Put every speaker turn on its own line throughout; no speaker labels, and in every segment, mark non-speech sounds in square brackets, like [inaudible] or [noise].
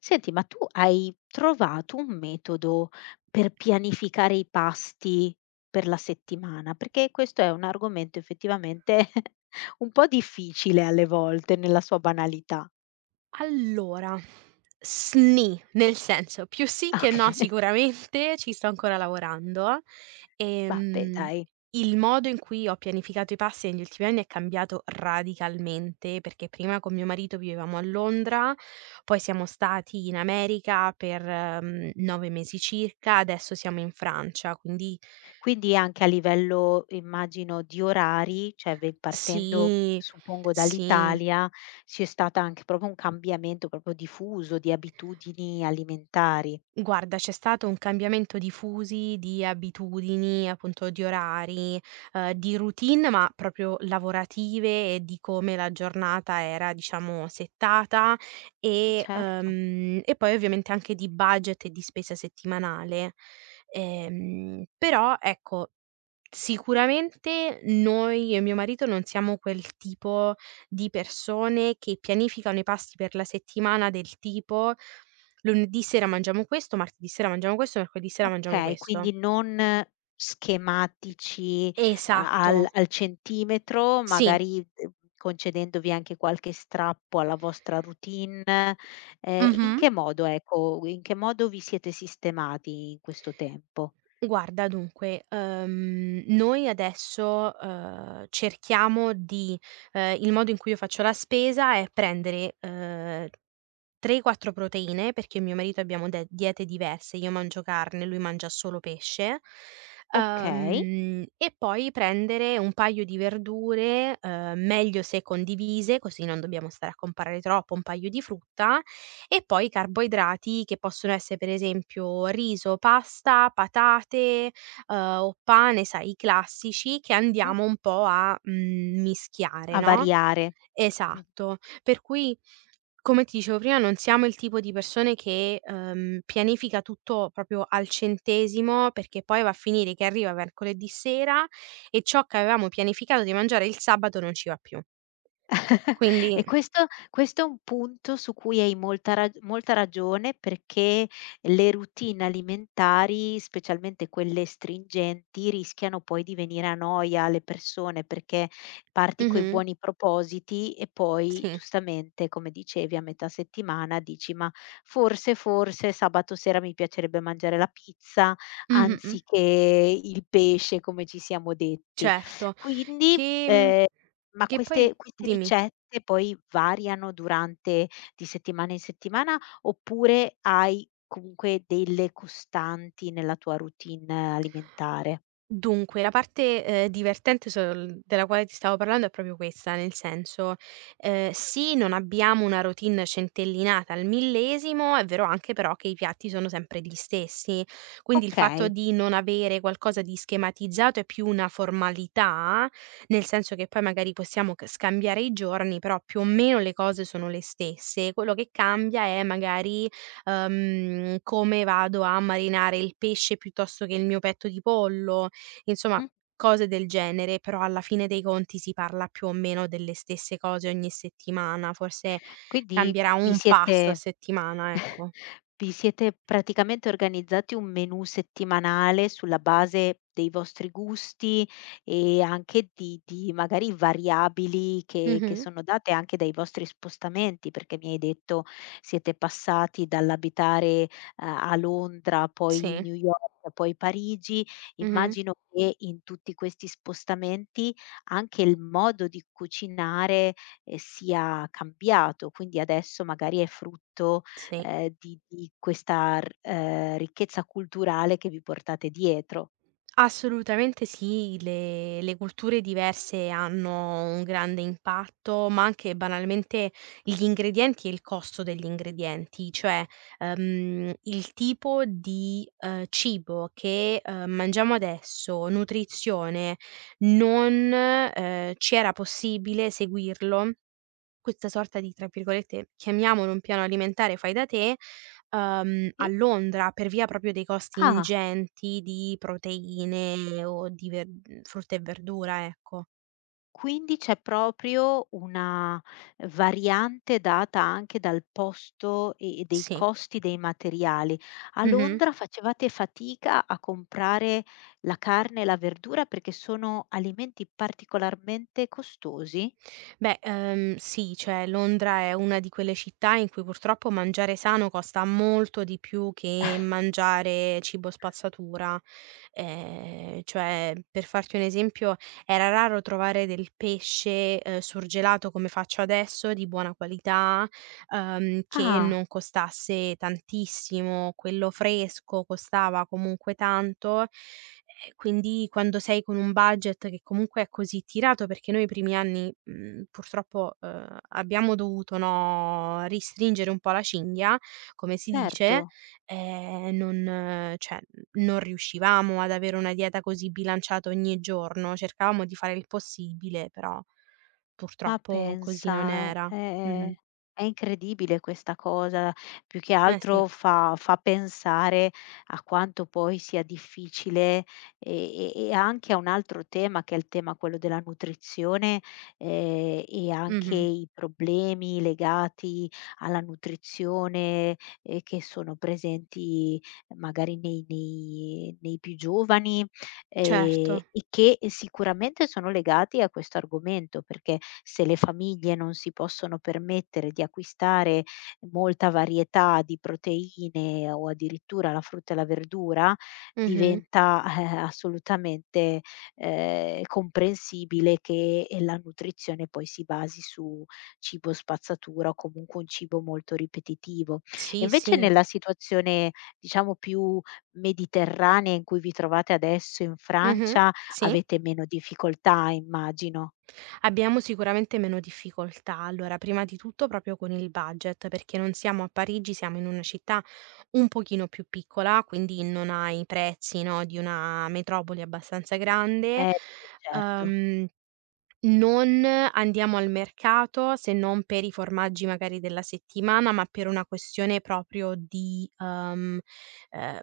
Senti, ma tu hai trovato un metodo per pianificare i pasti per la settimana? Perché questo è un argomento effettivamente [laughs] un po' difficile alle volte nella sua banalità.
Allora, sni, nel senso, più sì che no
Okay, [laughs]
sicuramente, ci sto ancora lavorando.
vabbè
Ehm,
dai.
il modo in cui ho pianificato i passi negli ultimi anni è cambiato radicalmente, perché prima con mio marito vivevamo a Londra, poi siamo stati in America per, 9 mesi circa, adesso siamo in Francia, quindi
Quindi anche a livello immagino di orari, cioè ve partendo
sì,
suppongo
sì.
dall'Italia, c'è stata anche proprio un cambiamento proprio diffuso di abitudini alimentari.
Guarda, c'è stato un cambiamento di fusi, di abitudini, appunto di orari, di routine, ma proprio lavorative e di come la giornata era, diciamo, settata
Eh
e,
certo.
ehm, e poi ovviamente anche di budget e di spesa settimanale. Però ecco, sicuramente noi, io e mio marito, non siamo quel tipo di persone che pianificano i pasti per la settimana del tipo. Lunedì sera mangiamo questo, martedì sera mangiamo questo, mercoledì sera mangiamo
Okay,
questo.
quindi non schematici a
Esatto,
al al centimetro,
sì,
magari, concedendovi anche qualche strappo alla vostra routine.
mh-mh.
In che modo vi siete sistemati in questo tempo?
Guarda dunque, noi adesso, cerchiamo di il modo in cui io faccio la spesa è prendere, 3, 4 proteine, perché io e mio marito abbiamo de diete diverse, io mangio carne, lui mangia solo pesce,
Okay,
e poi prendere un paio di verdure, meglio se condivise, così non dobbiamo stare a comprare troppo, un paio di frutta e poi carboidrati che possono essere per esempio riso, pasta, patate, uhm, o pane, sai, i classici che
mh,
andiamo un po' a, mischiare,
a
no?
variare. [laughs] Mh-mh.
Esatto, per cui come ti dicevo prima, non siamo il tipo di persone che, pianifica tutto proprio al centesimo, perché poi va a finire che arriva mercoledì sera e ciò che avevamo pianificato di mangiare il sabato non ci va più.
[laughs]
Quindi
E questo è un punto su cui hai molta ragione, perché le routine alimentari, specialmente quelle stringenti, rischiano poi di venire a noia alle persone, perché parti coi
mh-mh,
buoni propositi e poi
sì.
giustamente, come dicevi, a metà settimana dici: "Ma forse, forse sabato sera mi piacerebbe mangiare la pizza
Mh-mh,
anziché il pesce come ci siamo detti".
certo.
Quindi,
Che mhmm,
ehm ma
che poi
queste
dimmi.
ricette poi variano durante di settimana in settimana, oppure hai comunque delle costanti nella tua routine alimentare?
Dunque, la parte, divertente sol della quale ti stavo parlando è proprio questa, nel senso, sì, non abbiamo una routine centellinata al millesimo, è vero anche però che i piatti sono sempre gli stessi, quindi il fatto
Okay.
di non avere qualcosa di schematizzato è più una formalità, nel senso che poi magari possiamo c scambiare i giorni, però più o meno le cose sono le stesse. Quello che cambia è magari, come vado a marinare il pesce piuttosto che il mio petto di pollo, insomma,
Mm.
cose del genere, però alla fine dei conti si parla più o meno delle stesse cose ogni settimana, forse
Quindi
cambierà
vi
un pasto a
siete
settimana,
[laughs]
ecco.
vi siete praticamente organizzati un menù settimanale sulla base dei vostri gusti e anche di magari variabili che
Mh-mh.
sono date anche dai vostri spostamenti, perché mi hai detto siete passati dall'abitare a Londra, poi
Sì.
New York, poi Parigi.
Mh-mh.
Immagino che in tutti questi spostamenti anche il modo di cucinare sia cambiato, quindi adesso magari è frutto,
Sì.
di questa r ricchezza culturale che vi portate dietro.
Assolutamente sì, le culture diverse hanno un grande impatto, ma anche banalmente gli ingredienti e il costo degli ingredienti, cioè, il tipo di, cibo che, mangiamo adesso, nutrizione, non, ci era possibile seguirlo, questa sorta di, tra virgolette, chiamiamolo un piano alimentare fai da te, a
Sì.
Londra, per via proprio dei costi
Ah,
ingenti di proteine o di frutta e verdura, ecco.
quindi c'è proprio una variante data anche dal posto e dei
Sì.
costi dei materiali. A
Mh-mh.
Londra facevate fatica a comprare la carne e la verdura perché sono alimenti particolarmente costosi?
Beh, sì, cioè Londra è una di quelle città in cui purtroppo mangiare sano costa molto di più che mangiare cibo spazzatura. Cioè, per farti un esempio, era raro trovare del pesce, surgelato come faccio adesso, di buona qualità, che
Ah,
non costasse tantissimo. Quello fresco costava comunque tanto, e quindi quando sei con un budget che comunque è così tirato, perché noi i primi anni, purtroppo, abbiamo dovuto, no, ristringere un po' la cinghia, come si dice,
certo.
non cioè, non riuscivamo ad avere una dieta così bilanciata ogni giorno, cercavamo di fare il possibile, però
Ma
purtroppo così non
pensa,
era. Mh-mh.
è incredibile questa cosa. Più che
Eh sì.
altro fa pensare a quanto poi sia difficile e anche a un altro tema, che è il tema quello della nutrizione, e anche
Mh-mh.
i problemi legati alla nutrizione, che sono presenti magari nei nei nei più giovani
Certo.
e che sicuramente sono legati a questo argomento, perché se le famiglie non si possono permettere di acquistare molta varietà di proteine o addirittura la frutta e la verdura,
Mh-mh.
diventa, [laughs] assolutamente, comprensibile che, la nutrizione poi si basi su cibo spazzatura o comunque un cibo molto ripetitivo. E
Sì,
invece
sì.
nella situazione, diciamo più mediterranee in cui vi trovate adesso in
Mh-mh.
Francia
Sì.
avete meno difficoltà immagino.
Abbiamo sicuramente meno difficoltà. Allora, prima di tutto proprio con il budget, perché non siamo a Parigi, siamo in una città un pochino più piccola, quindi non ha i prezzi, no, di una metropoli abbastanza grande.
Eh, certo.
Ehm Non andiamo al mercato se non per i formaggi magari della settimana, ma per una questione proprio di, eh,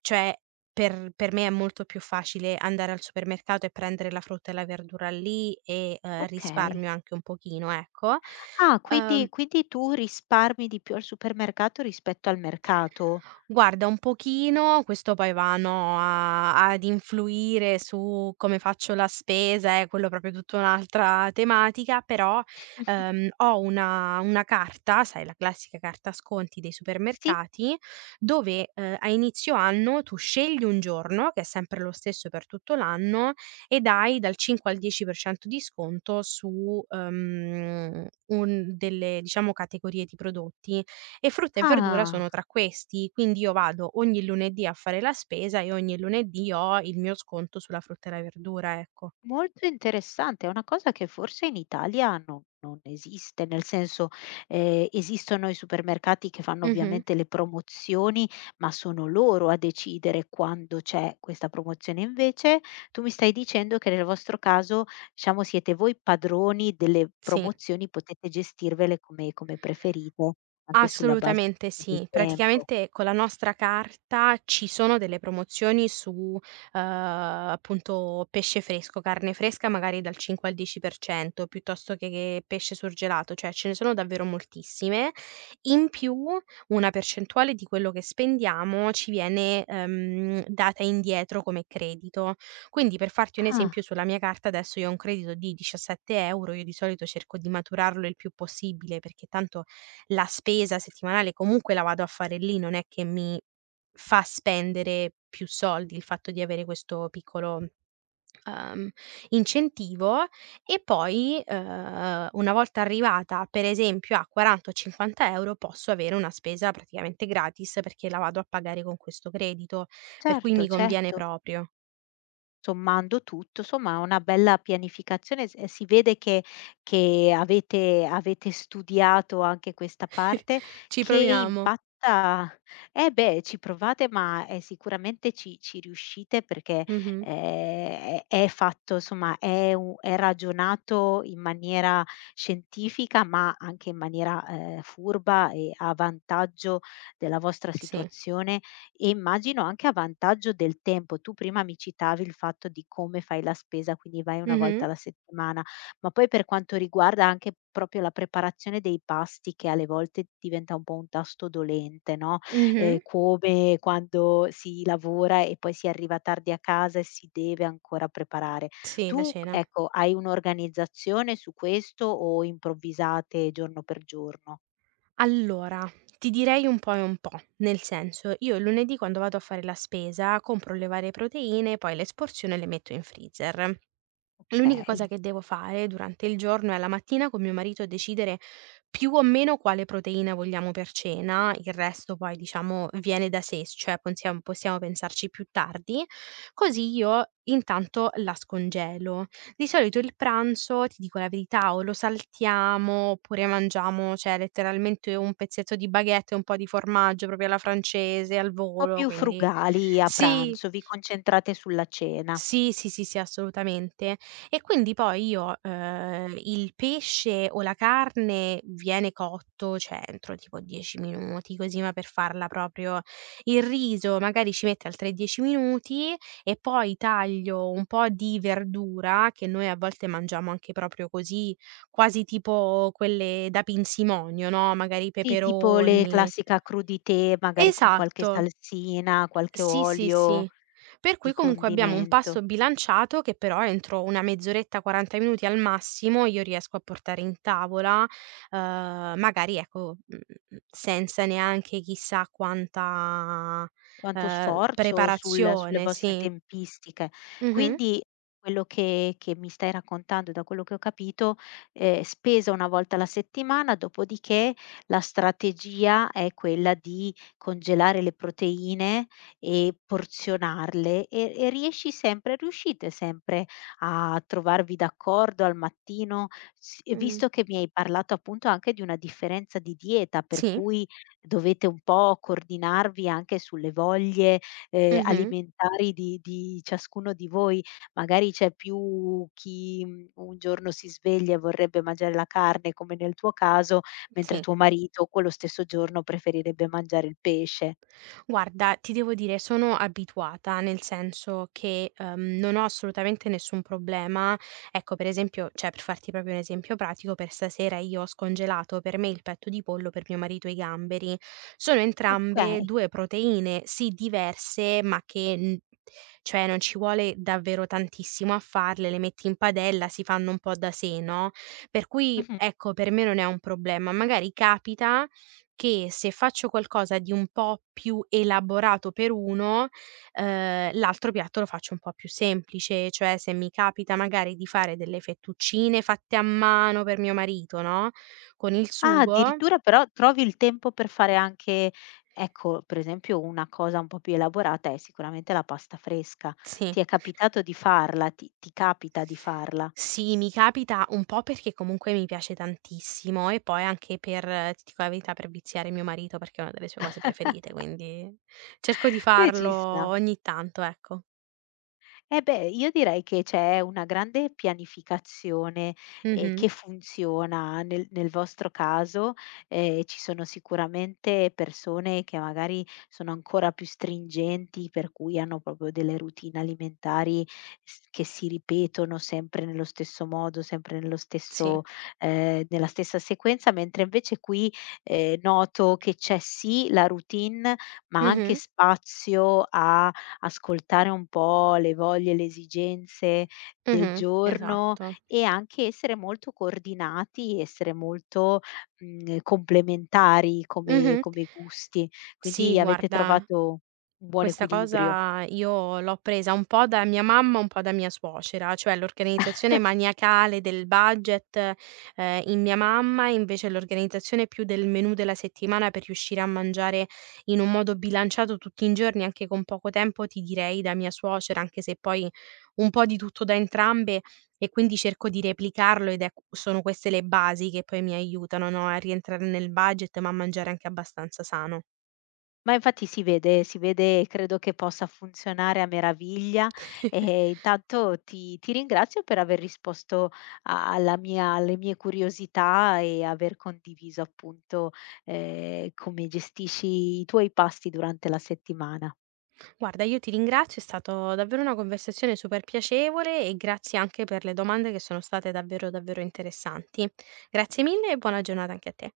cioè per me è molto più facile andare al supermercato e prendere la frutta e la verdura lì e,
Okay.
risparmio anche un pochino, ecco.
Ah,
Uhm
quindi quindi tu risparmi di più al supermercato rispetto al mercato?
Guarda, un pochino, questo poi va, no, a ad influire su come faccio la spesa, quello proprio tutta un'altra tematica, però,
Mh-mh.
ho una carta, sai, la classica carta sconti dei
Sì?
supermercati, dove, a inizio anno tu scegli un giorno, che è sempre lo stesso per tutto l'anno, ed hai dal 5 al 10% di sconto su, un delle, diciamo, categorie di prodotti. E frutta e verdura
Ah.
sono tra questi, quindi io vado ogni lunedì a fare la spesa e ogni lunedì ho il mio sconto sulla frutta e la verdura, ecco.
Molto interessante, è una cosa che forse in Italia non non esiste, nel senso, esistono i supermercati che fanno
Mh-mh.
ovviamente le promozioni, ma sono loro a decidere quando c'è questa promozione. Invece tu mi stai dicendo che nel vostro caso, diciamo, siete voi padroni delle
Sì.
promozioni, potete gestirvele come come preferite, anche sulla base
Assolutamente
del
sì.
tempo.
Praticamente con la nostra carta ci sono delle promozioni su, appunto, pesce fresco, carne fresca, magari dal 5 al 10% piuttosto che pesce surgelato, cioè ce ne sono davvero moltissime. In più, una percentuale di quello che spendiamo ci viene, data indietro come credito. Quindi, per farti un esempio,
Ah,
sulla mia carta adesso io ho un credito di 17 €, io di solito cerco di maturarlo il più possibile perché tanto la spesa settimanale comunque la vado a fare lì, non è che mi fa spendere più soldi il fatto di avere questo piccolo, uhm, incentivo, e poi, una volta arrivata per esempio a 40 o 50 € posso avere una spesa praticamente gratis perché la vado a pagare con questo credito, per cui
certo,
mi conviene
certo.
proprio.
Sommando tutto, somma è una bella pianificazione s e si vede che avete studiato anche questa
[laughs]
parte
Ci
che
proviamo.
impatta eh beh, ci provate ma, sicuramente ci ci riuscite perché,
Mh-mh.
è fatto somma è u è ragionato in maniera scientifica, ma anche in maniera, furba e a vantaggio della vostra
Sì.
situazione e immagino anche a vantaggio del tempo. Tu prima mi citavi il fatto di come fai la spesa, quindi vai 1 volta
Mh-mh.
alla settimana, ma poi per quanto riguarda anche proprio la preparazione dei pasti che alle volte diventa un po' un tasto dolente, no,
Mh-mh.
come quando si lavora e poi si arriva tardi a casa e si deve ancora preparare.
Sì, la
Tu,
cena.
ecco, hai un'organizzazione su questo o improvvisate giorno per giorno?
Allora, ti direi un po' e un po', nel senso, io il lunedì, quando vado a fare la spesa, compro le varie proteine, poi le sporziono e le metto in freezer. L'unica cosa
Okay.
che devo fare durante il giorno è, la mattina, con mio marito, decidere più o meno quale proteina vogliamo per cena, il resto poi diciamo viene da sé, cioè possiamo pensarci più tardi, così io intanto la scongelo. Di solito il pranzo, ti dico la verità, o lo saltiamo oppure mangiamo, cioè, letteralmente, un pezzetto di baguette e un po' di formaggio proprio alla francese, al
Po'
volo,
più
quindi
frugali a
sì.
pranzo, vi concentrate sulla cena.
Sì, sì, sì, sì, assolutamente. E quindi poi io, il pesce o la carne viene cotto, cioè entro tipo 10 minuti, così, ma per farla proprio, il riso magari ci mette altri 10 minuti e poi taglio un po' di verdura, che noi a volte mangiamo anche proprio così, quasi tipo quelle da pinzimonio, no, magari i
Sì, tipo le
peperoni,
classica crudité, magari con qualche
esatto.
salsina, qualche
Sì, sì,
olio
sì. Per cui
di
comunque abbiamo un
condimento.
pasto bilanciato che però entro una mezz'oretta, 40 minuti al massimo, io riesco a portare in tavola, uhm, magari, ecco, senza neanche chissà quanta,
Quanto sforzo sul sulle
preparazione,
vostre
sì.
tempistiche.
Mh-mh,
Quindi quello che mi stai raccontando, da quello che ho capito, spesa 1 volta alla settimana, dopodiché la strategia è quella di congelare le proteine e porzionarle e riesci sempre riuscite sempre a trovarvi d'accordo al mattino? S E
mh,
visto che mi hai parlato appunto anche di una differenza di dieta, per
sì,
cui dovete un po' coordinarvi anche sulle voglie,
mh-mh,
alimentari di ciascuno di voi. Magari c'è più chi, mhmm, un giorno si sveglia e vorrebbe mangiare la carne, come nel tuo caso, mentre
sì.
tuo marito quello stesso giorno preferirebbe mangiare il pesce.
Guarda, ti devo dire, sono abituata, nel senso che, non ho assolutamente nessun problema. Ecco, per esempio, cioè per farti proprio un esempio pratico, per stasera io ho scongelato per me il petto di pollo, per mio marito i gamberi. Sono entrambe
Okay.
2 proteine, sì diverse, ma che n cioè non ci vuole davvero tantissimo a farle, le metti in padella, si fanno un po' da sé, no, per cui,
Mh-mh.
ecco, per me non è un problema. Magari capita che se faccio qualcosa di un po' più elaborato per uno, l'altro piatto lo faccio un po' più semplice, cioè se mi capita magari di fare delle fettuccine fatte a mano per mio marito, no, con il
Ah,
sugo,
addirittura però trovi il tempo per fare anche ecco, per esempio una cosa un po' più elaborata è sicuramente la pasta fresca.
sì.
Ti è capitato di farla? Ti capita di farla?
Sì, mi capita un po', perché comunque mi piace tantissimo, e poi anche per ti dico la verità, per viziare mio marito, perché è una delle sue cose preferite, quindi cerco di
Beh,
farlo
ci sta.
ogni tanto, ecco.
Eh beh, io direi che c'è una grande pianificazione,
Mh-mh.
che funziona nel nel vostro caso, ci sono sicuramente persone che magari sono ancora più stringenti, per cui hanno proprio delle routine alimentari s che si ripetono sempre nello stesso modo, sempre nello
Sì.
stesso nella stessa sequenza, mentre invece qui, noto che c'è sì la routine, ma anche
Mh-mh.
spazio a ascoltare un po' le voglie e le esigenze del
Mh-mh,
giorno
esatto.
e anche essere molto coordinati, essere molto, mhmm, complementari come
Mh-mh.
come gusti.
Sì,
Quindi avete
guarda,
trovato un buon
questa
equilibrio.
cosa io l'ho presa un po' da mia mamma, un po' da mia suocera, cioè l'organizzazione maniacale del budget, in mia mamma, e invece l'organizzazione più del menù della settimana per riuscire a mangiare in un modo bilanciato tutti i giorni, anche con poco tempo, ti direi da mia suocera, anche se poi un po' di tutto da entrambe, e quindi cerco di replicarlo ed è q sono queste le basi che poi mi aiutano, no, a rientrare nel budget, ma a mangiare anche abbastanza sano.
Ma infatti si vede e credo che possa funzionare a meraviglia. E
[laughs]
intanto ti ringrazio per aver risposto a alla mia alle mie curiosità e aver condiviso appunto, come gestisci i tuoi pasti durante la settimana.
Guarda, io ti ringrazio, è stata davvero una conversazione super piacevole, e grazie anche per le domande che sono state davvero, davvero interessanti. Grazie mille e buona giornata anche a te.